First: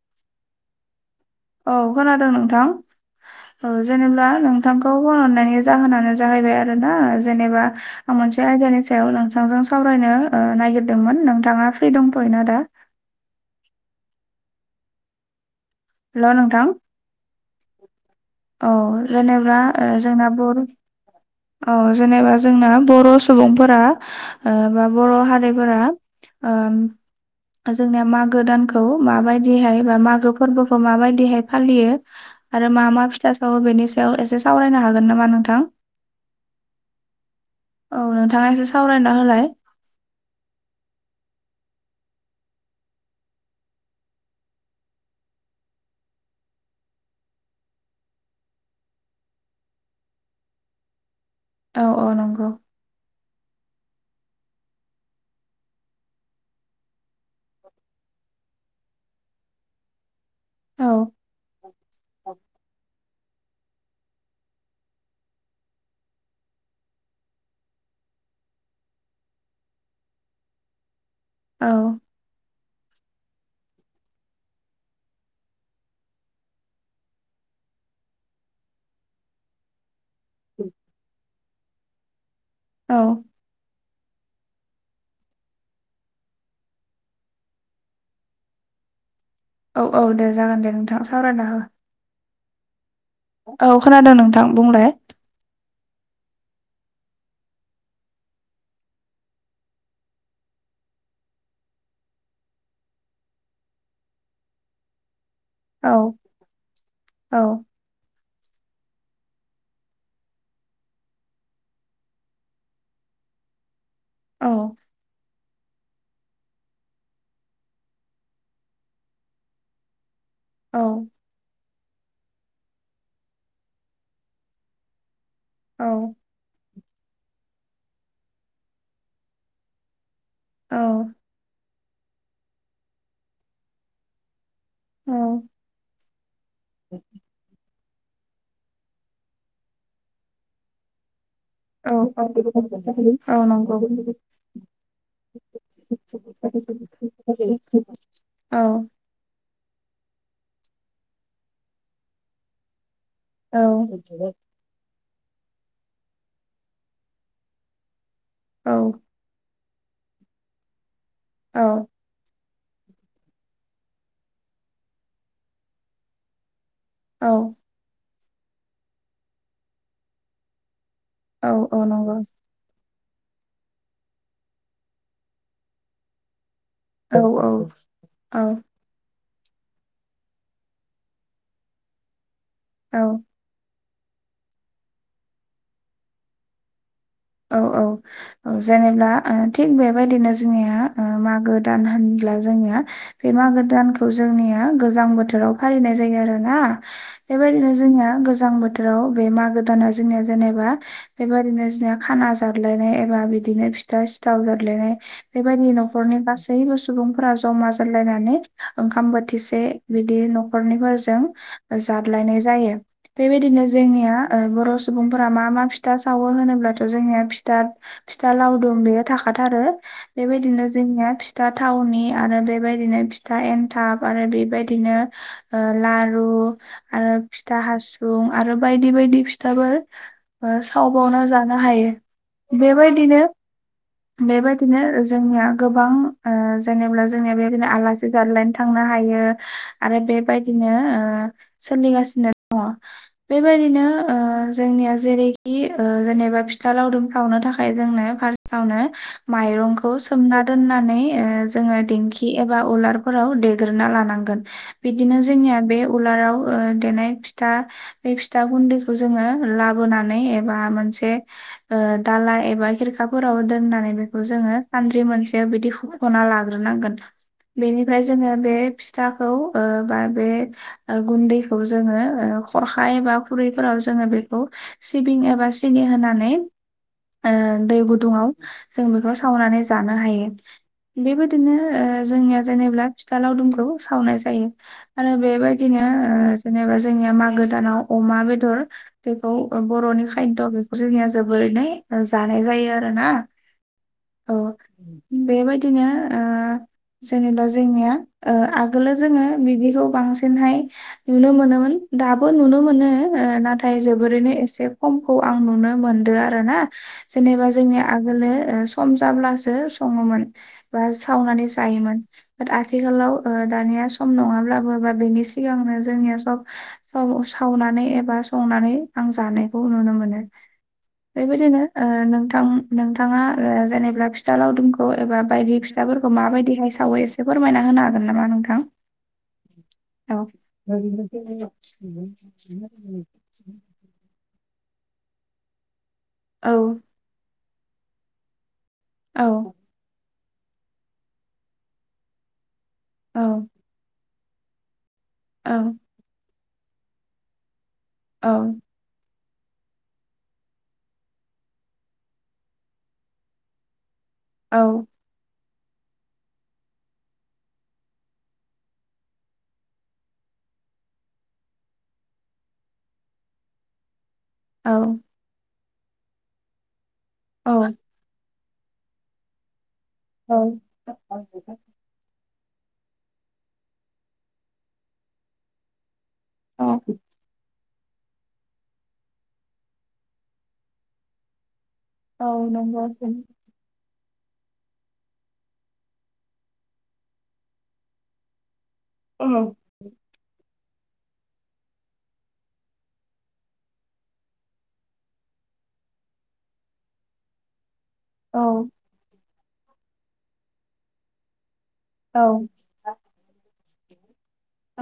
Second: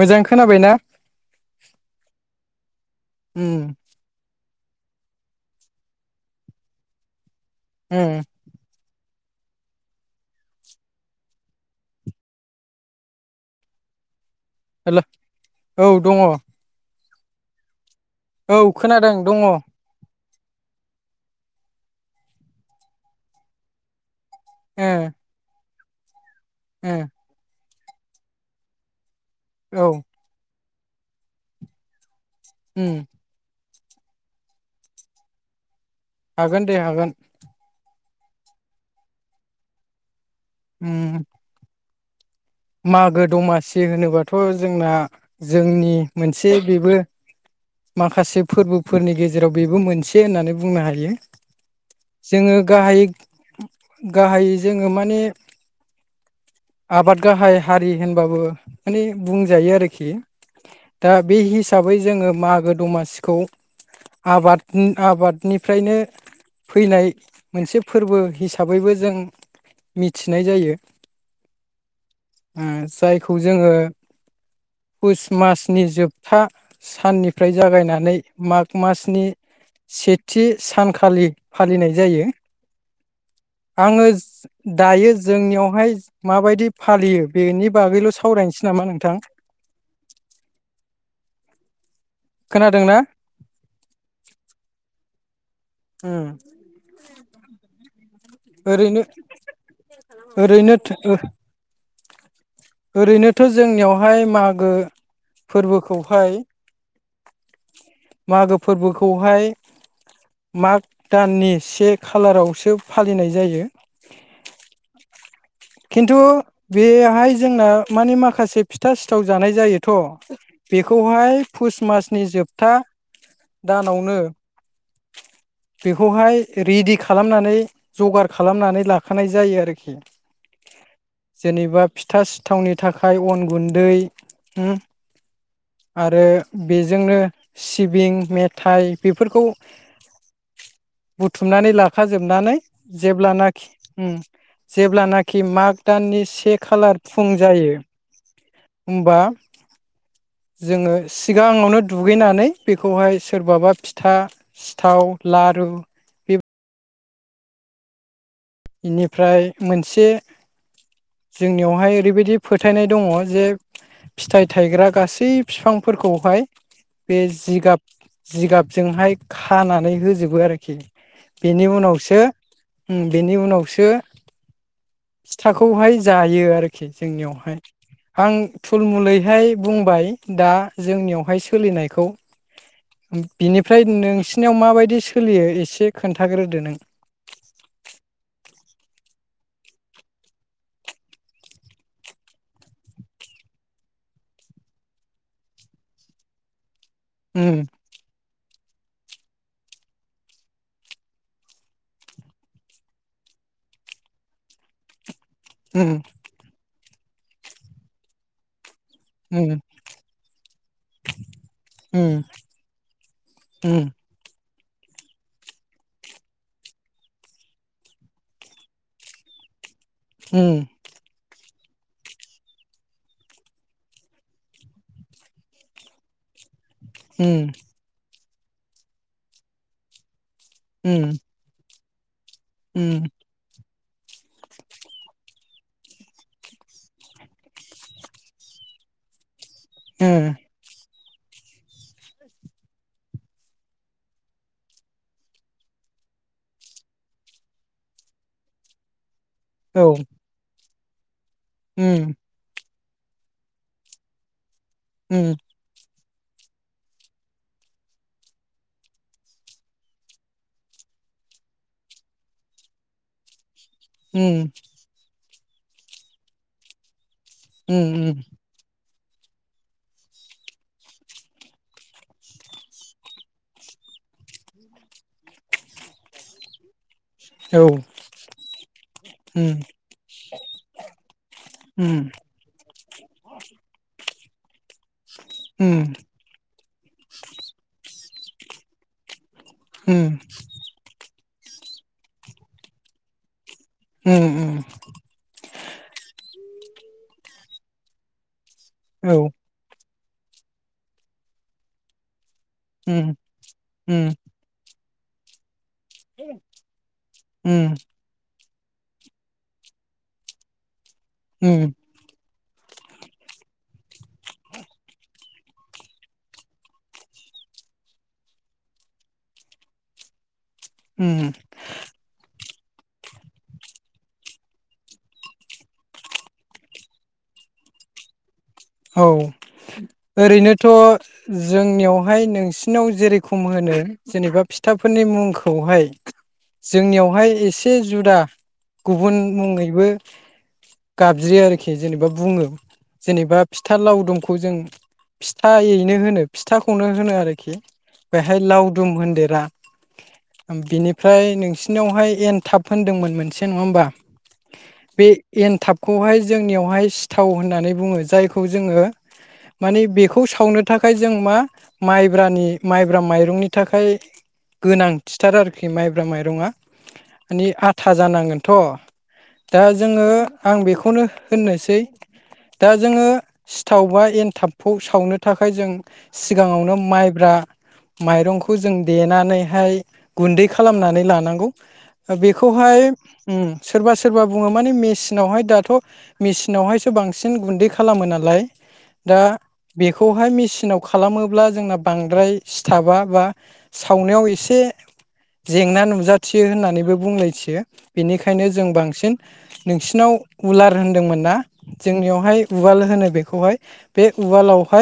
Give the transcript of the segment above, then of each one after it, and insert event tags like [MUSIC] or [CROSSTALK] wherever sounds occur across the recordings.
मोजां खोनाबायना? औ खोनादों नोंथां औ उम जेनेबा नों थांखौ फन हरनायनि जाहोनानो जाहैबाय आरो ना जेनेबा उम आं मोनसे आयदानि सायाव नोंथांजों सावरायनो ओ नायगिरदोंमोन नोंथाङा फ्रि दंथ'योना दा? हेलौ औ दङ। हेल' नोंथां औ खोनादों दङ जेनेबा ओ जोंना [INAUDIBLE] औ जेनेबा जोंना बर' सुबुंफोरा ओ बा बर' हारिफोरा ओम जोंनिया मागो दानखौ माबायदिहाय औ बा मागो फोरबोखौ माबायदिहाय फालियो आरो मा मा उम फिथा सावो बेनि सायाव एसे सावरायनो हागोन नामा नोंथां? हागोन दे हागोन। औ नोंथाङा एसे सावरायना होलाय। ओम मागो दमासि होनोबाथ' जोंना जोंनि मोनसे बेबो माखासे फोरबोफोरनि गेजेराव बेबो मोनसे होननानै बुंनो हायो। औ औ नंगौ जोङो गाहायै गाहायै जोङो माने आबाद गाहाय हारि होनबाबो माने बुंजायो आरोखि। औ दा बे हिसाबै जोङो मागो दमासिखौ आबाद आबादनिफ्रायनो फैनाय मोनसे फोरबो हिसाबैबो जों मिथिनाय जायो। औ ओम जायखौ जोङो पुष मासनि जोबथा साननिफ्राय जागायनानै माग मासनि सेथि सानखालि फालिनाय जायो। औ आङो दायो जोंनियावहाय माबायदि फालियो बेनि बागैल' सावरायनोसै नामा नोंथां? औ औ दे जागोन दे नोंथां सावरायना हो खोनादों ना? औ खोनादों नोंथां बुंलाय उम ओरैनो ओरैनो ओरैनोथ' जोंनियावहाय मागो औ फोरबोखौहाय औ मागो फोरबोखौहाय माग दाननि से खालारावसो फालिनाय जायो। औ खिन्थु बेहाय जोंना माने माखासे फिथा सिथाव जानाय जायोथ' औ बेखौहाय पुस मासनि जो बथा दानावनो औ बेखौहाय रिदि खालामनानै जगार खालामनानै लाखानाय जायो आरोखि औ जेनेबा फिथा सिथावनि थाखाय अन गुन्दै उम आरो बेजोंनो सि बिं मेथाइ बेफोरखौ बुथुमनानै औ औ लाखाजोबनानै औ जेब्लानाखि नंगौ औ औ उम जेब्लानाखि माग दाननि से औ खालार फुं जायो होम्बा जोङो सिगाङावनो दुगैनानै बेखौहाय सोरबाबा फिथा सिथाव लारु बे औ निफ्राय मोनसे जोंनियावहाय ओरैबायदि फोथायनाय दङ जे फिथाइ थायग्रा गासै बिफांफोरखौहाय बे जिगाब जिगाबजोंहाय खानानै होजोबो आरोखि बेनि औ औ नंगौ उनावसो बेनि उनावसो फिथाखौहाय जायो आरो खि औ जोंनियावहाय आं औ थुलमलै हाय बुंबाय दा जोंनियावहाय सोलिनायखौ औ बेनि फ्राय नोंसिनियाव माबायदि सोलियो एसे खोन्थाग्रोदो नों। औ औ जेनेबा ओ थिग बेबायदिनो जोंनिया ओ मागो दान होनब्ला जोंनिया बे मा गो दानखौ जोंनिया गोजां बोथोराव फालिनाय जायो आरोना उम बेबायदिनो जोंनिया गोजां बोथोराव बे मागोदाना जोंनिया जेनेबा बेबायादिनो जोंनि खाना जादलायनाय एबा बिदिनो फिथा सिथाव जादलायनाय बेबायदि उम न'खरनि गासैबो सुबुंफोरा जमा जलायनानै ओंखाम उम बोथिसे बिदि न'खरनिफोरजों उम जादलायनाय जायो बेबायदिनो जों उम निया ओ बर' सुबुंफोरा मा मा फिथा सावो होनोब्लाथ' जोंनिया फि फिथा लावदुम बेयो थाखाथारो बेबायदिनो जोंनिया फिथा थावनि आरो बेबायदिनो फिथा एन्थाब आरो बेबायदिनो लारु आरो उम फिथा हासुं आरो बायदि बायदि फिथाबो उम सावबावना जानो फायो उम बेबायदिनो बेबायदिनो जोंनिया गोबां जेनेा जोंनिया बेबायदिनो आलासि गादलायनो थाङो नो हायो आरो उम बेबायदिनो सोलिगासिनो दङ। बेबायदिनो जोंनिया जेरैखि जेनेबा फिथा लावदुम सावनो थाखाय जोंनो फासतावनो ओ माइरंखौ औ सोमना दोननानै ओ जोङो उम दिेंखि एबा उलारफोराव देग्रोना लानांगोन। बिदिनो उम जोंनिया बे उलाराव देनाय फिथा बे फिथा गुन्दैखौ जोङो लाबोनानै एबा मोनसे दाला एबा खिरखाफोराव दोननानै बेखौ उम जोङो सानद्रि मोनसे बेबादि होखना लाग्रोनांगौन उम बिनिफ्राय उम जोंङो बे फिथाखौ ओ बा बे गुन्दैखौ जोङो खरखाय एबा खुरैफोराव जो बेखौ सिबिं एबा सिनि होनानै ओ औ दै गुदुङाव जों बेखौ उम सावनानै जानो हायो। बेबायदिनो उम जोंनिया जेनेबा फिथा लावदुमखौ सावनाय जायो। आरो उम बेबायदिनो जेनेबा जोंनिया मागो दानाव अमा बेदर बे बे बर'नि उम खायद' बेखौ जोंनिया जोबोरै जानाय जायो आरोना हुम हुम। बिनो ओ जेनेबा जोंनिया ओ आगोलाव औ जोङो बिदिखौ बांसिन बांहाय नुनो मोनोमोन दाबो नुनो मोनो उम नाथाय उम जोबोरैनो एसे समखौ आं नुनो मोनदों आरो ना। जेनेबा उम जोंनि आगोलो ओ सम जाब्लासो सङोमोन बा सावनानै उम जायोमोन। ब आथिखालाव दानिया सम नङाब्लाबो बा बेनि सिगांनो जोंनिया सब सम सावनानै एबा संनानै आं जानायखौ नुनो मोनो। उम बेबायदिनो ओ नोंथां। नोंथाङा जेनेबा फिथा लावदुमखौ एबा बायदि फिथाफोरखौ माबायदिहाय सावो एसे फोरमायना हो खानो हागोन नामा नोंथां? औ। औ ओरैनोथ' जोंनियावहाय नोंसिनाव जेरेखम होनो जेनेबा फिथाफोरनि मुंखौहाय औ जोंनियावहाय एसे जुदा गुबुन औ मुङैबो गाबज्रि आरोखि जेनेबा बुङो। जेनेबा औ फिथा लावदुमखौ जों औ फिथायैनो होनो फिथाखौनो होनो आरोखि। औ बेहाय लावदुम होनदेर बिनिफ्राय नोंसिनियावहाय एनथाब होनदोंमोन मोनसे नङा होमबा? औ। बे एनथाबखौहाय जोंनियावहाय सिथाव होननानै बुङो। जायखौ जोङो मानि बेखौ सावनो थाखाय जों मा माइब्रानि माइब्रा माइरंनि थाखाय गोनांथिथार आरोखि माइब्रा माइरङआ माने औ आथा जानांगोन। थ' दा जोङो औ आं बेखौनो होननोसै दा जोङो सिथाव बा एनथाबखौ सावनो थाखाय जों औ सिगाङावनो माइब्रा माइरंखौ जों देनानैहाय गुन्दै खालामनानै लानांगौ। ओ औ नंगौ बेखौहाय ओम सोरबा सोर सोरबा बुङो माने मेचिनावहाय दाथ' मेचिनावहायसो बांसिन गुन्दै खालामो नालाय। दा औ बेखौहाय मेचिनाव खालामोब्ला जोंना बांद्राय सिथाबा बा सावनायाव एसे जेंना नुजाथियो होननानैबो बुंलायथियो। औ बेनिखायनो जों बांसिन नोंसिनाव उलार होनदोंमोन ना? औ जोंनियावहाय उवाल होनो बेखौहाय बे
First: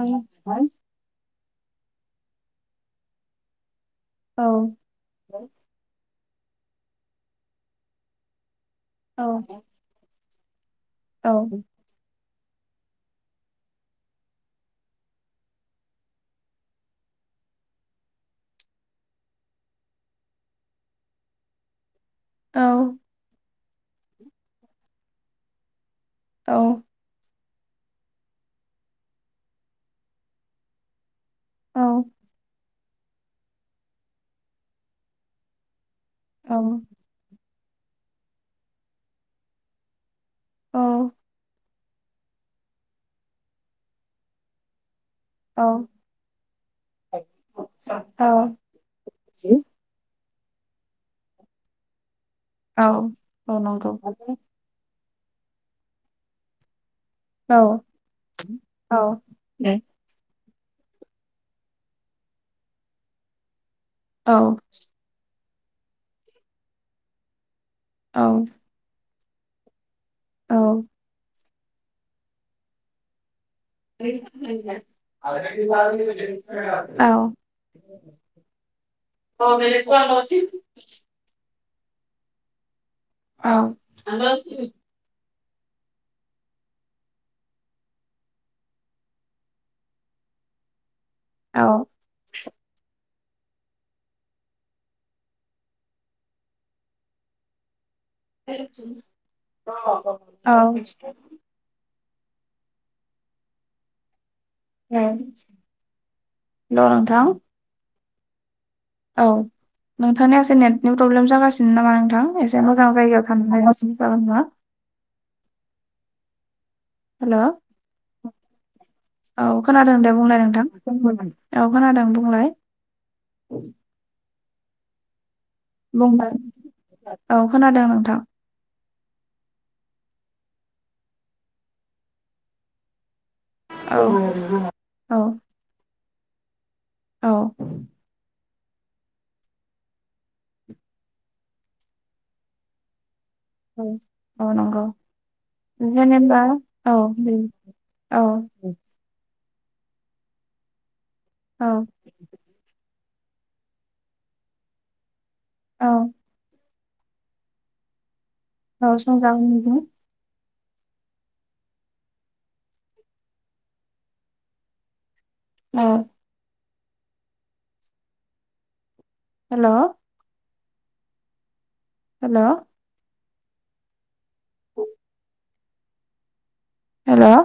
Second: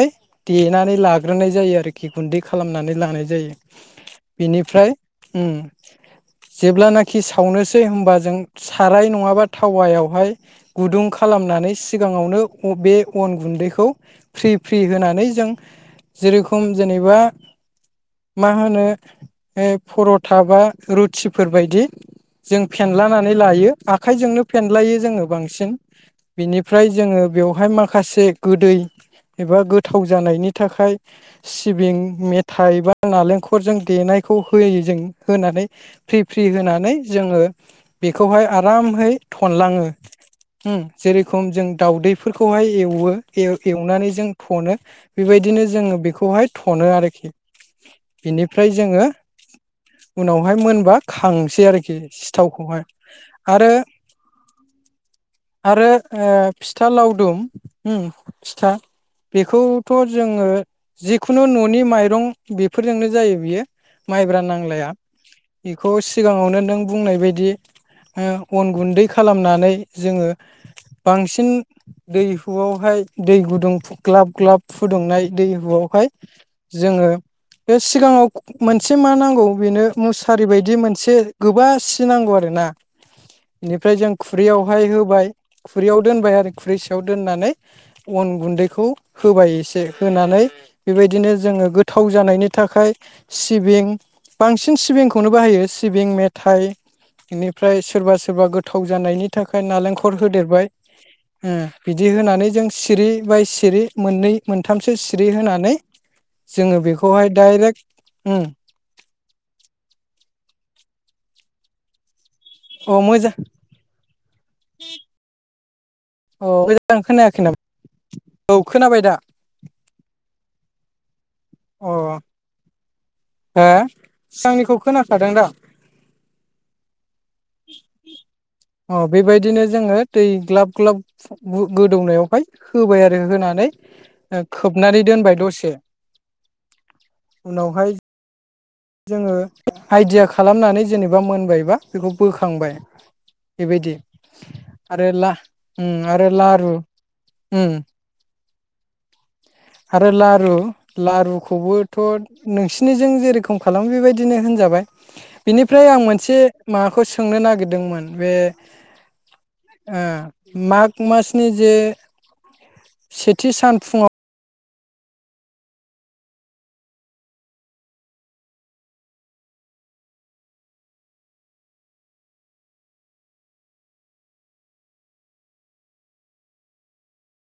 औ देनानै ला ग्रोनाय जायो आरोखि गुन्दै खालामनानै लानाय जायो। औ बेनिफ्राय औ ओम जेब्लानाखि सावनोसै होमबा जों साराय औ नङाबा थावायावहाय गुदुं खालामनानै सिगाङावनो [INAUDIBLE] बे अन गुन्दैखौ फ्रि फ्रि होनानै जों जेरखम जेनेबा मा होनो पर'था बा रुटिफोरबायदि जों फेनलानानै लायो आखाइजोंनो फेनलायो जोङो बांसिन बिनिफ्राय जोङो बेवहाय मा खासे गोदै एबा गोथाव जानायनि थाखाय सिबिं मेथाइ बा नालेंखरजों देनायखौ होयो जों होनानै फ्रि फ्रि होनानै जोङो बेखौहाय आरामहै थनलाङो ओम जे रखम जों दाउदैफोरखौहाय एवो एवनानै जों थनो बेबायदिनो जोङो बेखौहाय थनो आरोखि औ बिनिफ्राय जोङो [INAUDIBLE] उनावहाय मोनबा खांसै आरोखि सिथावखौहाय आरो नंगौ आरो ओ फिथा लावदुम औ ओम फिथा औ बेखौथ' जोङो जिखुनु न'नि माइरं बेफोरजोंनो जायो बियो औ माइब्रा नांलाया बेखौ सिगाङावनो नों बुंनाय बदि औ ओ अन गुन्दै खालामनानै जोङो बांसिन दैहुआवहाय दै गुदुं दुं ग्लाब ग्लाब फुदुंनाय दैहुआवहाय जोङो बे सिगाङाव मोनसे मा नांगौ बेनो मुसारि बायदि मोनसे गोबा खुसि नांगौ आरोना बेनिफ्राय जों खुरैयावहाय होबाय खुरैयाव दोनबाय आरो खुरै सायाव दोननानै अन गुन्दैखौ होबाय एसे होनानै बेबायदिनो जोङो गोथाव जानायनि थाखाय सिबिं बांसिन सिबिंखौनो बाहायो सिबिं मेथाइ बेनिफ्राय सोरबा सोरबा गोथाव जानायनि थाखाय नालेंखर औ होदेरबाय ओम बिदि होनानै जों सिरि बाय सिरि मोननै मोनथामसो हेल' सिरि होनानै जोङो नोंथां बेखौहाय डाइरेक्ट ओम औ नोंथांनि एसे नेटनि प्रब्लेम जागासिनो नामा नोंथां ए से मोजां जायगायाव थां [INAUDIBLE] ओ मोजां हेल' खोनायाखै नामा औ खोनाबाय दा औ खोनादों दे बुंलाय नोंथां बुं औ अ खोनादों बुंलाय हो सिगांनिखौ खोनाखादों दा बुंदों औ खोनादों नोंथां ओ बेबायदिनो जोङो दै ग्लाब ग्लाब गोदौनायावहाय होबाय आरो होनानै औ खोबनानै औ दोनबाय दसे औ उनावहाय जोङो आइडिया खालामनानै जेनेबा मोनबायबा बेखौ बोखांबाय औ बेबायदि औ नंगौ आरो ला उम आरो जेनेबा लारु औ उम औ आरो लारु औ लारुखौबोथ' नोंसिनिजों जेरै खम खालामो बेबायदिनो होनजाबाय बिनिफ्राय आं औ मोनसे माबाखौ सोंनो नागिरदोंमोन बे औ सोंजागोन नोंथां ओ माग मासनि जे सेथि सान फुङाव ओ हेल' हेल' [INAUDIBLE] हेल'